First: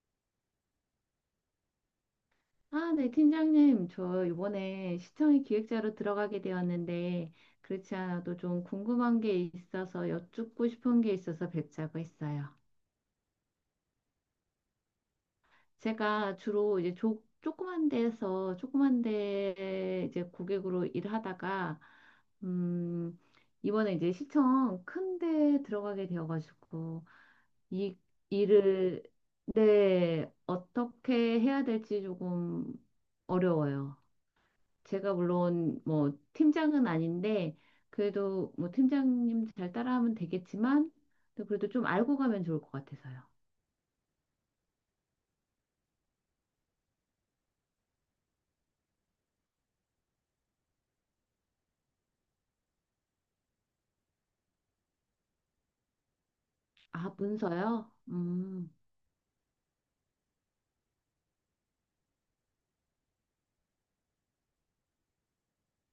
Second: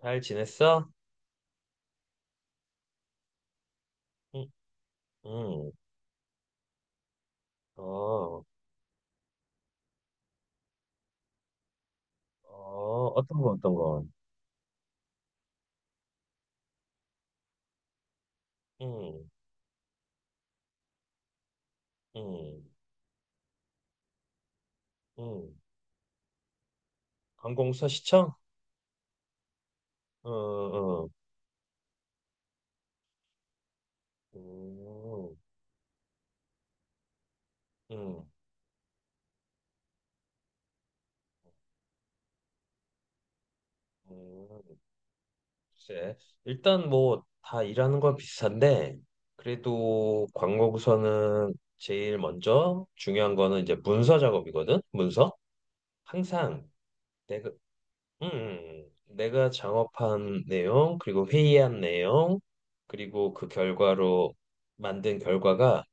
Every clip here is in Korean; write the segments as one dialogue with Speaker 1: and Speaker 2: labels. Speaker 1: 잘 지냈어?
Speaker 2: 아, 네, 팀장님. 저
Speaker 1: 응,
Speaker 2: 이번에 시청의
Speaker 1: 응.
Speaker 2: 기획자로 들어가게 되었는데, 그렇지 않아도
Speaker 1: 어,
Speaker 2: 좀 궁금한 게 있어서 여쭙고 싶은 게 있어서 뵙자고 했어요.
Speaker 1: 어떤 거, 어떤 거?
Speaker 2: 제가 주로 이제 조그만 데에서, 조그만
Speaker 1: 응,
Speaker 2: 데 이제 고객으로 일하다가,
Speaker 1: 응,
Speaker 2: 음, 이번에 이제 시청 큰
Speaker 1: 응.
Speaker 2: 데 들어가게 되어가지고,
Speaker 1: 관공서
Speaker 2: 이
Speaker 1: 시청?
Speaker 2: 일을,
Speaker 1: 응,
Speaker 2: 네,
Speaker 1: 응,
Speaker 2: 어떻게 해야 될지 조금 어려워요. 제가
Speaker 1: 응,
Speaker 2: 물론 뭐 팀장은 아닌데
Speaker 1: 응,
Speaker 2: 그래도 뭐 팀장님 잘 따라하면 되겠지만 또 그래도 좀 알고 가면 좋을 것 같아서요.
Speaker 1: 응. 글쎄, 일단 뭐 다 일하는 건 비슷한데, 그래도 관공서는 제일 먼저 중요한 거는 이제 문서 작업이거든? 문서? 항상
Speaker 2: 아,
Speaker 1: 내가,
Speaker 2: 문서요? 음.
Speaker 1: 내가 작업한 내용, 그리고 회의한 내용, 그리고 그 결과로 만든 결과가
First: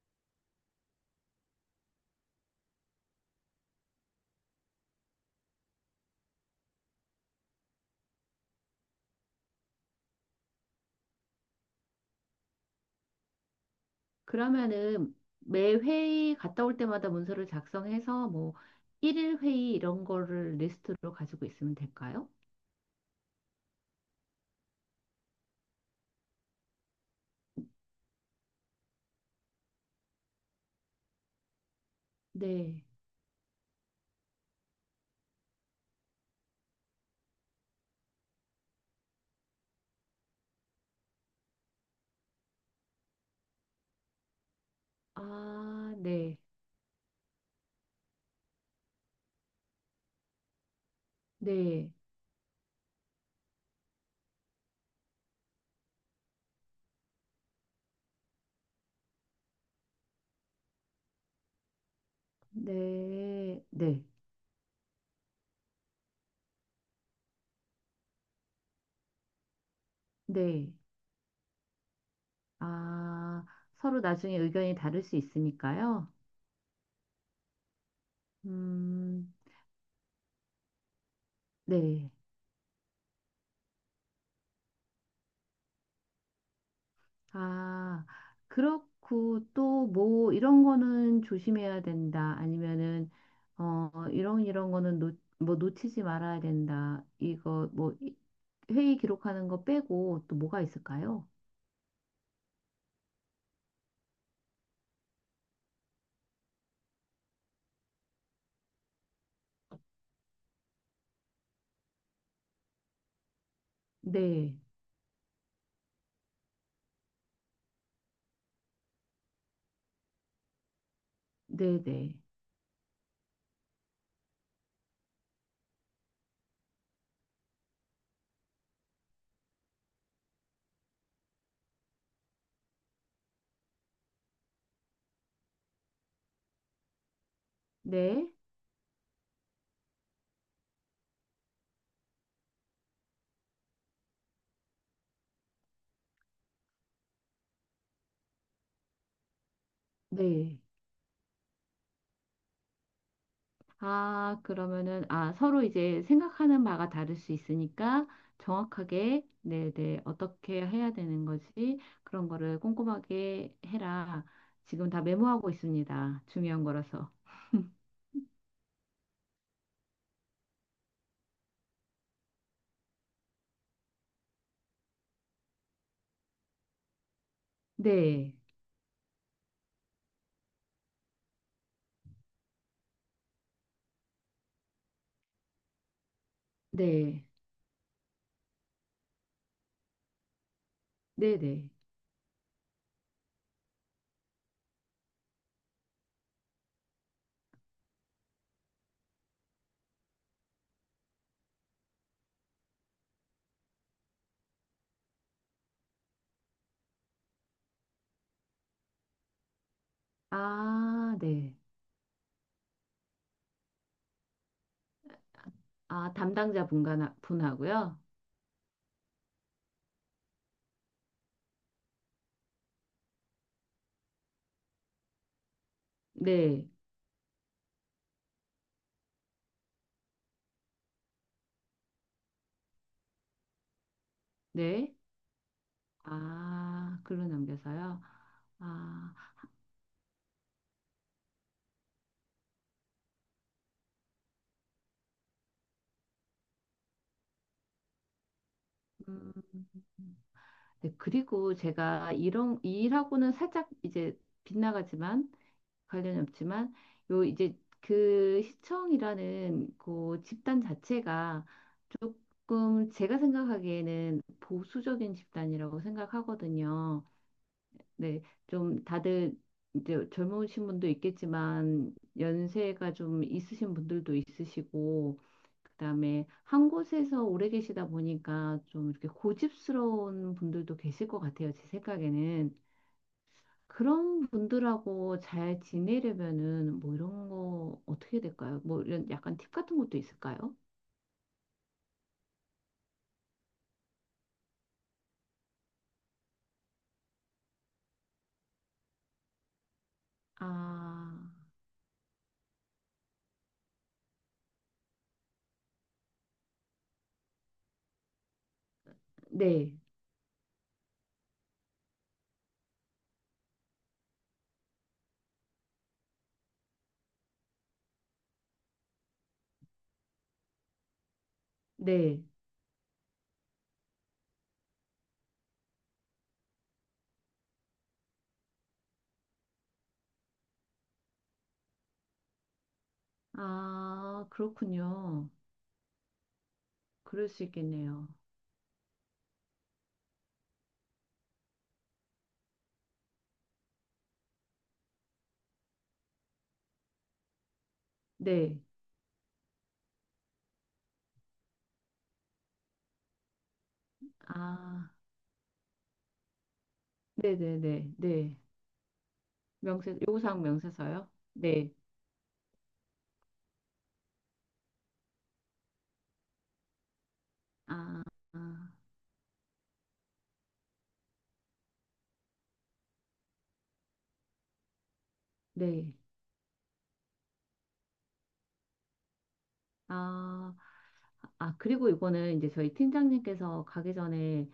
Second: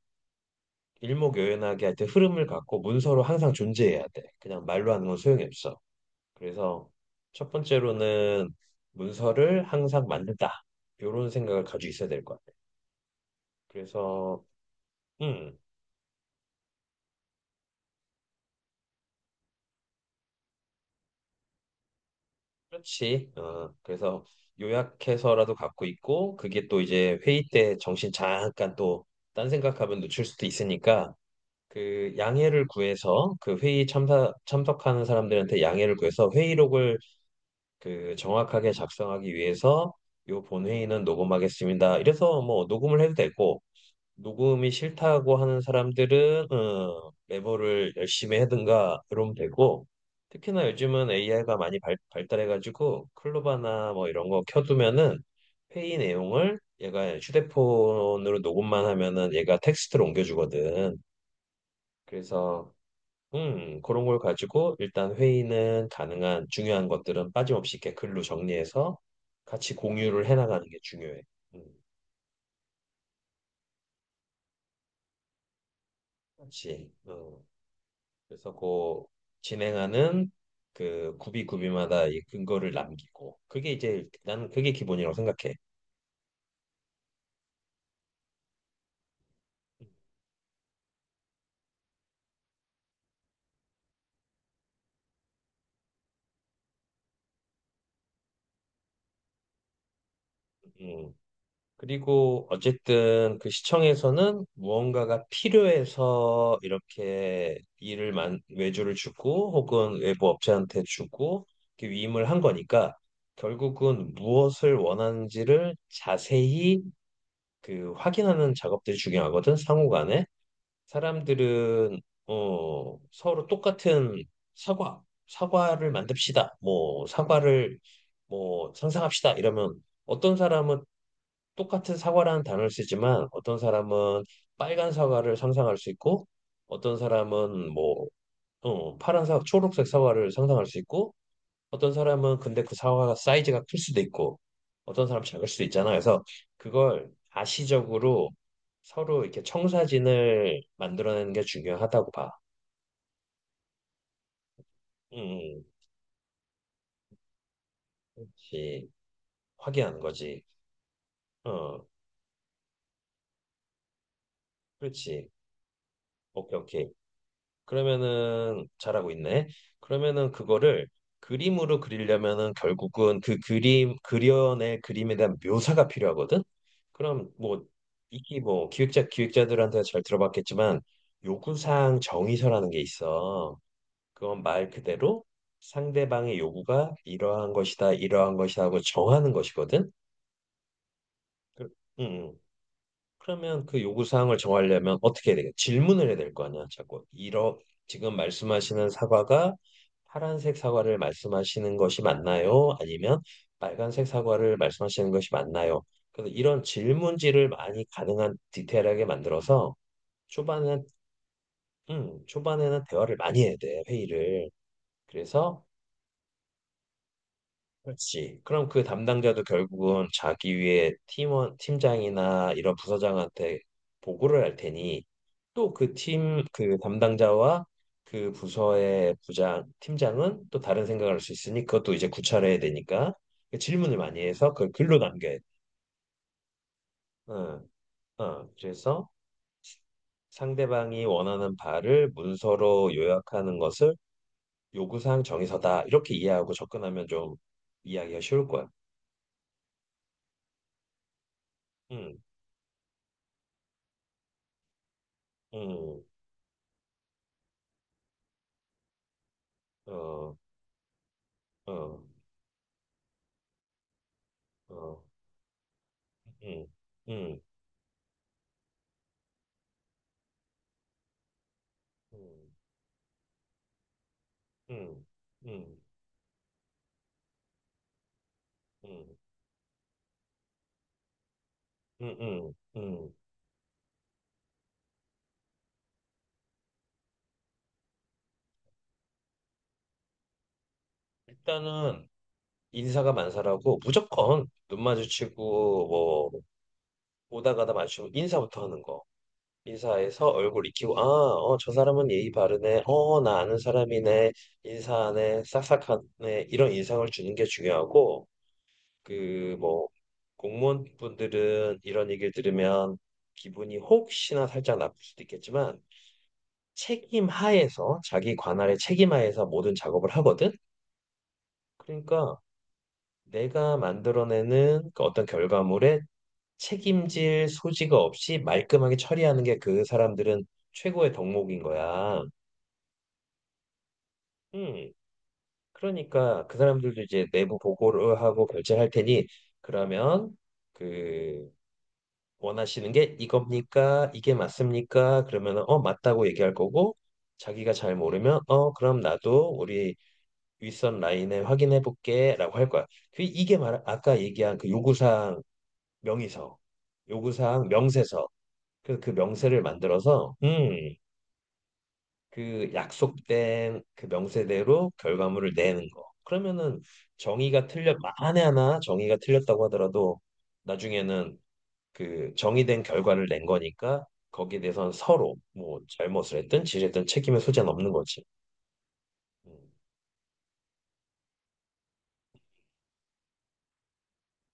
Speaker 1: 일목요연하게 하여튼 흐름을 갖고 문서로 항상 존재해야 돼. 그냥 말로 하는 건 소용이 없어. 그래서 첫 번째로는 문서를 항상 만든다. 이런 생각을 가지고 있어야 될 것 같아. 그래서,
Speaker 2: 그러면은
Speaker 1: 음,
Speaker 2: 매 회의 갔다 올 때마다 문서를 작성해서 뭐 일일 회의 이런 거를 리스트로 가지고 있으면 될까요?
Speaker 1: 그렇지. 그래서 요약해서라도 갖고 있고, 그게 또 이제 회의 때 정신 잠깐 또 딴 생각하면 놓칠 수도 있으니까 그 양해를
Speaker 2: 네.
Speaker 1: 구해서 그 회의 참석하는 사람들한테 양해를 구해서 회의록을 그 정확하게 작성하기 위해서 요 본회의는 녹음하겠습니다. 이래서 뭐 녹음을 해도 되고 녹음이 싫다고 하는
Speaker 2: 아, 네.
Speaker 1: 사람들은 메모를 열심히 하든가 이러면 되고, 특히나 요즘은 AI가 많이
Speaker 2: 네.
Speaker 1: 발달해가지고 클로바나 뭐 이런 거 켜두면은 회의 내용을 얘가 휴대폰으로 녹음만 하면은 얘가 텍스트로 옮겨주거든. 그래서
Speaker 2: 네. 네.
Speaker 1: 그런 걸 가지고 일단 회의는 가능한 중요한 것들은 빠짐없이 이렇게 글로 정리해서 같이 공유를 해나가는
Speaker 2: 네.
Speaker 1: 게 중요해. 음,
Speaker 2: 아, 서로 나중에 의견이 다를 수 있으니까요.
Speaker 1: 같이. 어. 그래서 그
Speaker 2: 음.
Speaker 1: 진행하는 그 구비구비마다
Speaker 2: 네.
Speaker 1: 이 근거를 남기고 그게 이제 나는 그게 기본이라고 생각해.
Speaker 2: 아, 그렇고
Speaker 1: 음.
Speaker 2: 또 뭐 이런 거는 조심해야 된다. 아니면은 이런 거는 뭐 놓치지 말아야 된다. 이거 뭐 회의 기록하는 거 빼고 또 뭐가
Speaker 1: 음.
Speaker 2: 있을까요?
Speaker 1: 그리고 어쨌든 그 시청에서는 무언가가 필요해서 이렇게 일을 외주를 주고 혹은 외부 업체한테 주고 이렇게 위임을 한 거니까 결국은
Speaker 2: 네.
Speaker 1: 무엇을 원하는지를 자세히 그 확인하는 작업들이 중요하거든, 상호 간에.
Speaker 2: 네,
Speaker 1: 사람들은
Speaker 2: 네.
Speaker 1: 서로 똑같은 사과를 만듭시다. 뭐 사과를 뭐 상상합시다. 이러면 어떤 사람은 똑같은 사과라는 단어를 쓰지만 어떤 사람은 빨간 사과를 상상할 수 있고, 어떤 사람은 뭐
Speaker 2: 네.
Speaker 1: 파란 사과, 초록색 사과를 상상할 수 있고, 어떤 사람은 근데 그 사과가 사이즈가 클 수도 있고 어떤 사람 작을 수도 있잖아. 그래서 그걸 가시적으로 서로 이렇게
Speaker 2: 네.
Speaker 1: 청사진을 만들어내는 게 중요하다고 봐.
Speaker 2: 아, 그러면은,
Speaker 1: 음,
Speaker 2: 아, 서로
Speaker 1: 음.
Speaker 2: 이제 생각하는 바가 다를 수 있으니까
Speaker 1: 그렇지.
Speaker 2: 정확하게,
Speaker 1: 확인하는
Speaker 2: 네네,
Speaker 1: 거지.
Speaker 2: 어떻게 해야 되는 거지?
Speaker 1: 어,
Speaker 2: 그런 거를 꼼꼼하게 해라. 지금 다
Speaker 1: 그렇지.
Speaker 2: 메모하고 있습니다.
Speaker 1: 오케이,
Speaker 2: 중요한
Speaker 1: 오케이.
Speaker 2: 거라서.
Speaker 1: 그러면은 잘하고 있네. 그러면은 그거를 그림으로 그리려면은 결국은 그 그림 그려낸 그림에 대한 묘사가 필요하거든. 그럼 뭐
Speaker 2: 네,
Speaker 1: 이게 뭐 기획자들한테 잘 들어봤겠지만 요구사항 정의서라는 게 있어. 그건 말 그대로 상대방의 요구가
Speaker 2: 네,
Speaker 1: 이러한 것이다, 이러한 것이다 하고 정하는 것이거든. 그-
Speaker 2: 네네.
Speaker 1: 음. 그러면 그 요구 사항을 정하려면 어떻게 해야 되겠 질문을 해야 될 거 아니야, 자꾸. 이러 지금 말씀하시는 사과가 파란색 사과를 말씀하시는 것이 맞나요? 아니면 빨간색 사과를 말씀하시는 것이 맞나요? 그래서 이런 질문지를 많이 가능한 디테일하게 만들어서 초반에
Speaker 2: 아, 네.
Speaker 1: 초반에는 대화를 많이 해야 돼, 회의를. 그래서
Speaker 2: 아, 담당자 분간 분하고요.
Speaker 1: 그렇지. 그럼 그 담당자도 결국은 자기 위에 팀원, 팀장이나 이런 부서장한테 보고를 할 테니 또
Speaker 2: 네,
Speaker 1: 그 담당자와 그 부서의 부장, 팀장은 또 다른 생각을 할 수 있으니 그것도 이제 구차해야 되니까 그 질문을 많이 해서 그걸
Speaker 2: 네.
Speaker 1: 글로 남겨야 돼.
Speaker 2: 아, 글로
Speaker 1: 어,
Speaker 2: 남겨서요.
Speaker 1: 어. 그래서
Speaker 2: 아,
Speaker 1: 상대방이 원하는 바를 문서로 요약하는 것을 요구사항 정의서다, 이렇게 이해하고 접근하면 좀 이해하기가 쉬울 거야.
Speaker 2: 음. 네, 그리고 제가
Speaker 1: 응,
Speaker 2: 이런 이 일하고는 살짝 이제 빗나가지만
Speaker 1: 응.
Speaker 2: 관련이 없지만 요 이제 그 시청이라는 그
Speaker 1: 어,
Speaker 2: 집단 자체가
Speaker 1: 어,
Speaker 2: 조금 제가 생각하기에는
Speaker 1: 어,
Speaker 2: 보수적인 집단이라고
Speaker 1: 응,
Speaker 2: 생각하거든요.
Speaker 1: 응,
Speaker 2: 네, 좀 다들 이제 젊으신 분도 있겠지만
Speaker 1: 응,
Speaker 2: 연세가 좀 있으신 분들도
Speaker 1: 응,
Speaker 2: 있으시고
Speaker 1: 응,
Speaker 2: 그다음에 한 곳에서 오래 계시다 보니까 좀 이렇게
Speaker 1: 응,
Speaker 2: 고집스러운 분들도 계실 것 같아요. 제
Speaker 1: 응, 응,
Speaker 2: 생각에는
Speaker 1: 응.
Speaker 2: 그런 분들하고 잘 지내려면은 뭐 이런 거 어떻게 될까요? 뭐 이런 약간 팁 같은 것도 있을까요?
Speaker 1: 일단은 인사가 만사라고 무조건 눈 마주치고 뭐 오다 가다 마주치고 인사부터 하는 거. 인사해서 얼굴 익히고 아,
Speaker 2: 아,
Speaker 1: 어, 저 사람은 예의 바르네. 어, 나 아는 사람이네. 인사하네. 싹싹하네. 이런 인상을 주는 게 중요하고, 그
Speaker 2: 네,
Speaker 1: 뭐 공무원분들은 이런 얘기를 들으면 기분이 혹시나 살짝 나쁠 수도 있겠지만 책임 하에서 자기 관할의 책임 하에서 모든 작업을 하거든.
Speaker 2: 네.
Speaker 1: 그러니까 내가 만들어내는 그 어떤 결과물에 책임질 소지가 없이 말끔하게 처리하는 게 그 사람들은 최고의 덕목인 거야.
Speaker 2: 아,
Speaker 1: 음.
Speaker 2: 그렇군요.
Speaker 1: 그러니까 그 사람들도 이제
Speaker 2: 그럴 수
Speaker 1: 내부
Speaker 2: 있겠네요.
Speaker 1: 보고를 하고 결제할 테니, 그러면 그 원하시는 게 이겁니까? 이게 맞습니까? 그러면은 어 맞다고 얘기할 거고, 자기가 잘 모르면
Speaker 2: 네.
Speaker 1: 어 그럼 나도 우리 윗선 라인을 확인해 볼게라고 할 거야. 그 이게 말 아까 얘기한 그
Speaker 2: 아.
Speaker 1: 명의서, 요구사항
Speaker 2: 네네네.
Speaker 1: 명세서.
Speaker 2: 네.
Speaker 1: 그래서 그 명세를
Speaker 2: 명세,
Speaker 1: 만들어서,
Speaker 2: 요구사항 명세서요? 네.
Speaker 1: 그 약속된 그 명세대로 결과물을 내는 거. 그러면은 정의가 틀렸
Speaker 2: 아,
Speaker 1: 만에
Speaker 2: 아,
Speaker 1: 하나 정의가 틀렸다고 하더라도 나중에는 그 정의된 결과를 낸 거니까 거기에 대해서는 서로 뭐
Speaker 2: 네.
Speaker 1: 잘못을 했든 지했든 책임의 소재는 없는 거지. 음,
Speaker 2: 아, 아, 그리고 이거는 이제 저희 팀장님께서 가기 전에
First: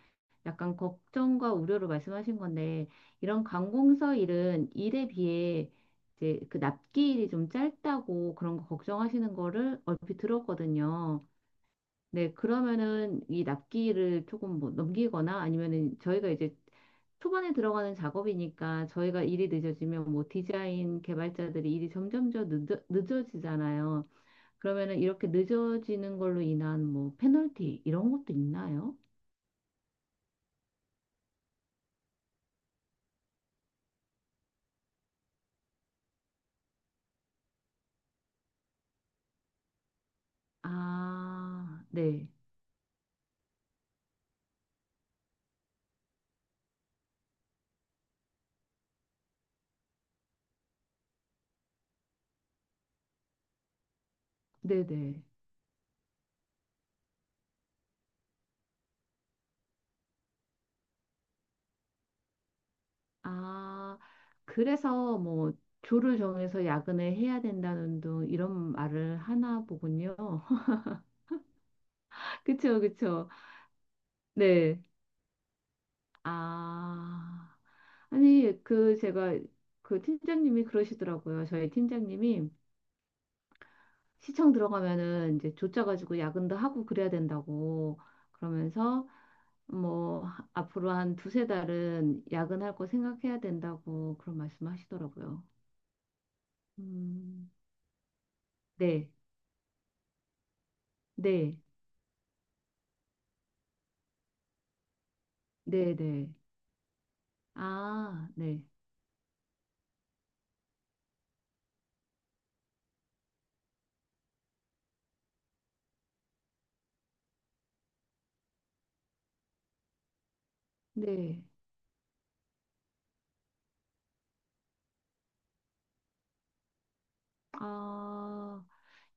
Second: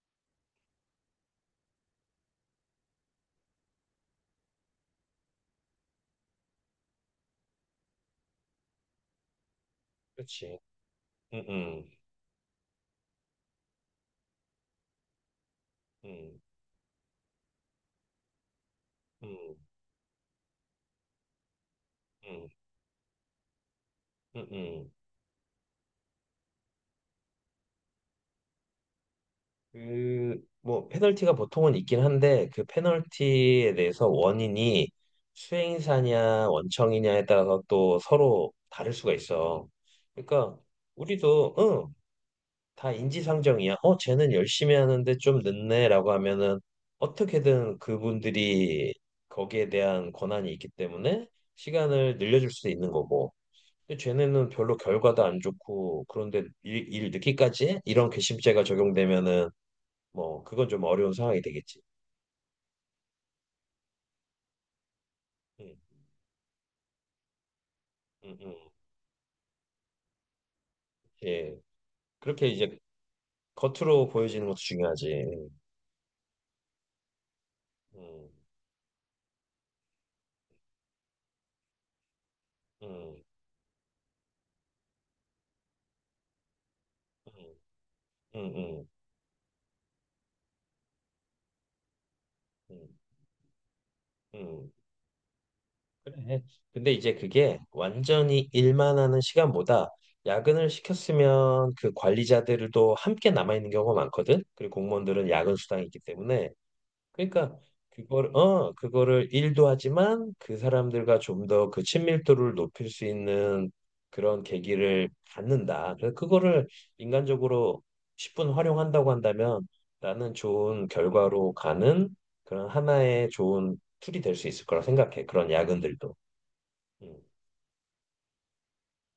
Speaker 2: 약간 걱정과 우려를 말씀하신 건데, 이런 관공서 일은 일에 비해 이제 그 납기일이 좀 짧다고 그런 거 걱정하시는 거를 얼핏
Speaker 1: 그렇지.
Speaker 2: 들었거든요.
Speaker 1: 음, 음,
Speaker 2: 네, 그러면은 이 납기를 조금 뭐 넘기거나 아니면은 저희가
Speaker 1: 음,
Speaker 2: 이제 초반에 들어가는 작업이니까 저희가 일이
Speaker 1: 음,
Speaker 2: 늦어지면 뭐 디자인 개발자들이 일이 점점 더
Speaker 1: 음.
Speaker 2: 늦어지잖아요.
Speaker 1: 음, 음.
Speaker 2: 그러면은 이렇게 늦어지는 걸로 인한 뭐 페널티 이런 것도 있나요?
Speaker 1: 그, 뭐, 페널티가 보통은 있긴 한데, 그 페널티에 대해서 원인이 수행사냐, 원청이냐에 따라서 또 서로 다를 수가 있어. 그러니까, 우리도,
Speaker 2: 아,
Speaker 1: 응,
Speaker 2: 네.
Speaker 1: 다 인지상정이야. 어, 쟤는 열심히 하는데 좀 늦네, 라고 하면은 어떻게든 그분들이 거기에 대한 권한이 있기 때문에 시간을 늘려줄 수 있는 거고. 근데 쟤네는 별로 결과도
Speaker 2: 네네.
Speaker 1: 안 좋고, 그런데 일 늦기까지 해? 이런 괘씸죄가 적용되면은 뭐 그건 좀 어려운 상황이 되겠지.
Speaker 2: 아, 그래서 뭐
Speaker 1: 음,
Speaker 2: 조를 정해서 야근을 해야 된다는 둥
Speaker 1: 음, 음.
Speaker 2: 이런 말을 하나 보군요.
Speaker 1: 예. 그렇게 이제
Speaker 2: 그쵸, 그쵸.
Speaker 1: 겉으로 보여지는 것도
Speaker 2: 네.
Speaker 1: 중요하지.
Speaker 2: 아,
Speaker 1: 음,
Speaker 2: 아니, 그, 제가, 그 팀장님이 그러시더라고요. 저희 팀장님이
Speaker 1: 음,
Speaker 2: 시청 들어가면은 이제 조짜가지고 야근도 하고 그래야
Speaker 1: 음,
Speaker 2: 된다고
Speaker 1: 음, 음,
Speaker 2: 그러면서 뭐, 앞으로 한 두세 달은 야근할 거
Speaker 1: 음,
Speaker 2: 생각해야 된다고 그런 말씀
Speaker 1: 음.
Speaker 2: 하시더라고요.
Speaker 1: 그래. 근데 이제
Speaker 2: 음,
Speaker 1: 그게 완전히 일만
Speaker 2: 네,
Speaker 1: 하는 시간보다, 야근을
Speaker 2: 네,
Speaker 1: 시켰으면 그 관리자들도 함께 남아 있는 경우가 많거든. 그리고 공무원들은 야근 수당이
Speaker 2: 네,
Speaker 1: 있기
Speaker 2: 네.
Speaker 1: 때문에, 그러니까
Speaker 2: 아,
Speaker 1: 그걸
Speaker 2: 네,
Speaker 1: 어 그거를 일도 하지만 그 사람들과 좀 더 그 친밀도를 높일 수 있는 그런 계기를 갖는다. 그래서 그거를 인간적으로 10분 활용한다고 한다면 나는 좋은
Speaker 2: 네.
Speaker 1: 결과로 가는 그런 하나의 좋은 툴이 될 수 있을 거라 생각해, 그런 야근들도. 음.
Speaker 2: 아,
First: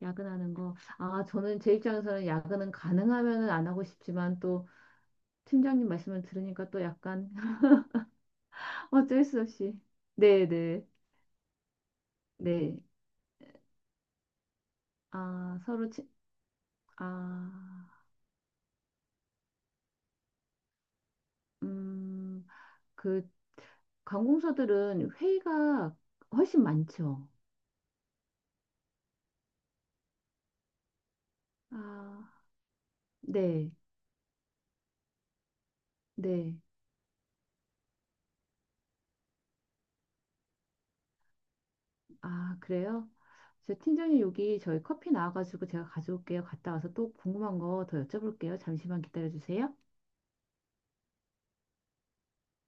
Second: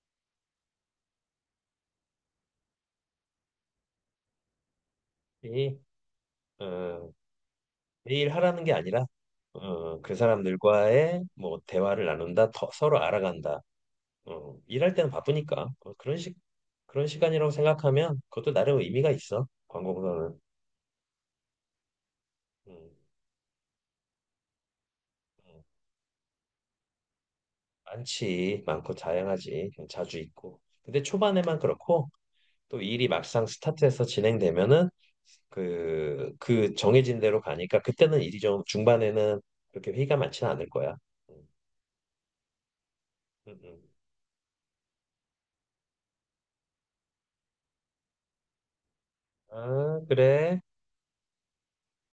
Speaker 2: 야근하는 거. 아, 저는 제 입장에서는 야근은 가능하면은 안 하고 싶지만 또
Speaker 1: 이,
Speaker 2: 팀장님 말씀을 들으니까 또
Speaker 1: 어,
Speaker 2: 약간
Speaker 1: 매일 하라는 게 아니라
Speaker 2: 어쩔 수 없이
Speaker 1: 그
Speaker 2: 네네
Speaker 1: 사람들과의 뭐 대화를 나눈다, 더,
Speaker 2: 네.
Speaker 1: 서로 알아간다. 일할 때는
Speaker 2: 아
Speaker 1: 바쁘니까
Speaker 2: 서로
Speaker 1: 그런 식 그런 시간이라고
Speaker 2: 아,
Speaker 1: 생각하면 그것도 나름 의미가 있어. 광고보다는.
Speaker 2: 음,
Speaker 1: 음,
Speaker 2: 그 관공서들은
Speaker 1: 음.
Speaker 2: 회의가 훨씬 많죠.
Speaker 1: 많지 많고 다양하지 자주 있고. 근데 초반에만 그렇고
Speaker 2: 아,
Speaker 1: 또 일이 막상
Speaker 2: 네,
Speaker 1: 스타트해서 진행되면은 그
Speaker 2: 네.
Speaker 1: 그 정해진 대로 가니까 그때는 일이 좀 중반에는 그렇게 회의가 많지는 않을 거야. 음,
Speaker 2: 아, 그래요?
Speaker 1: 음,
Speaker 2: 저
Speaker 1: 음.
Speaker 2: 팀장님 여기 저희 커피 나와가지고 제가 가져올게요. 갔다 와서 또 궁금한 거 더 여쭤볼게요. 잠시만 기다려주세요.
Speaker 1: 아, 그래.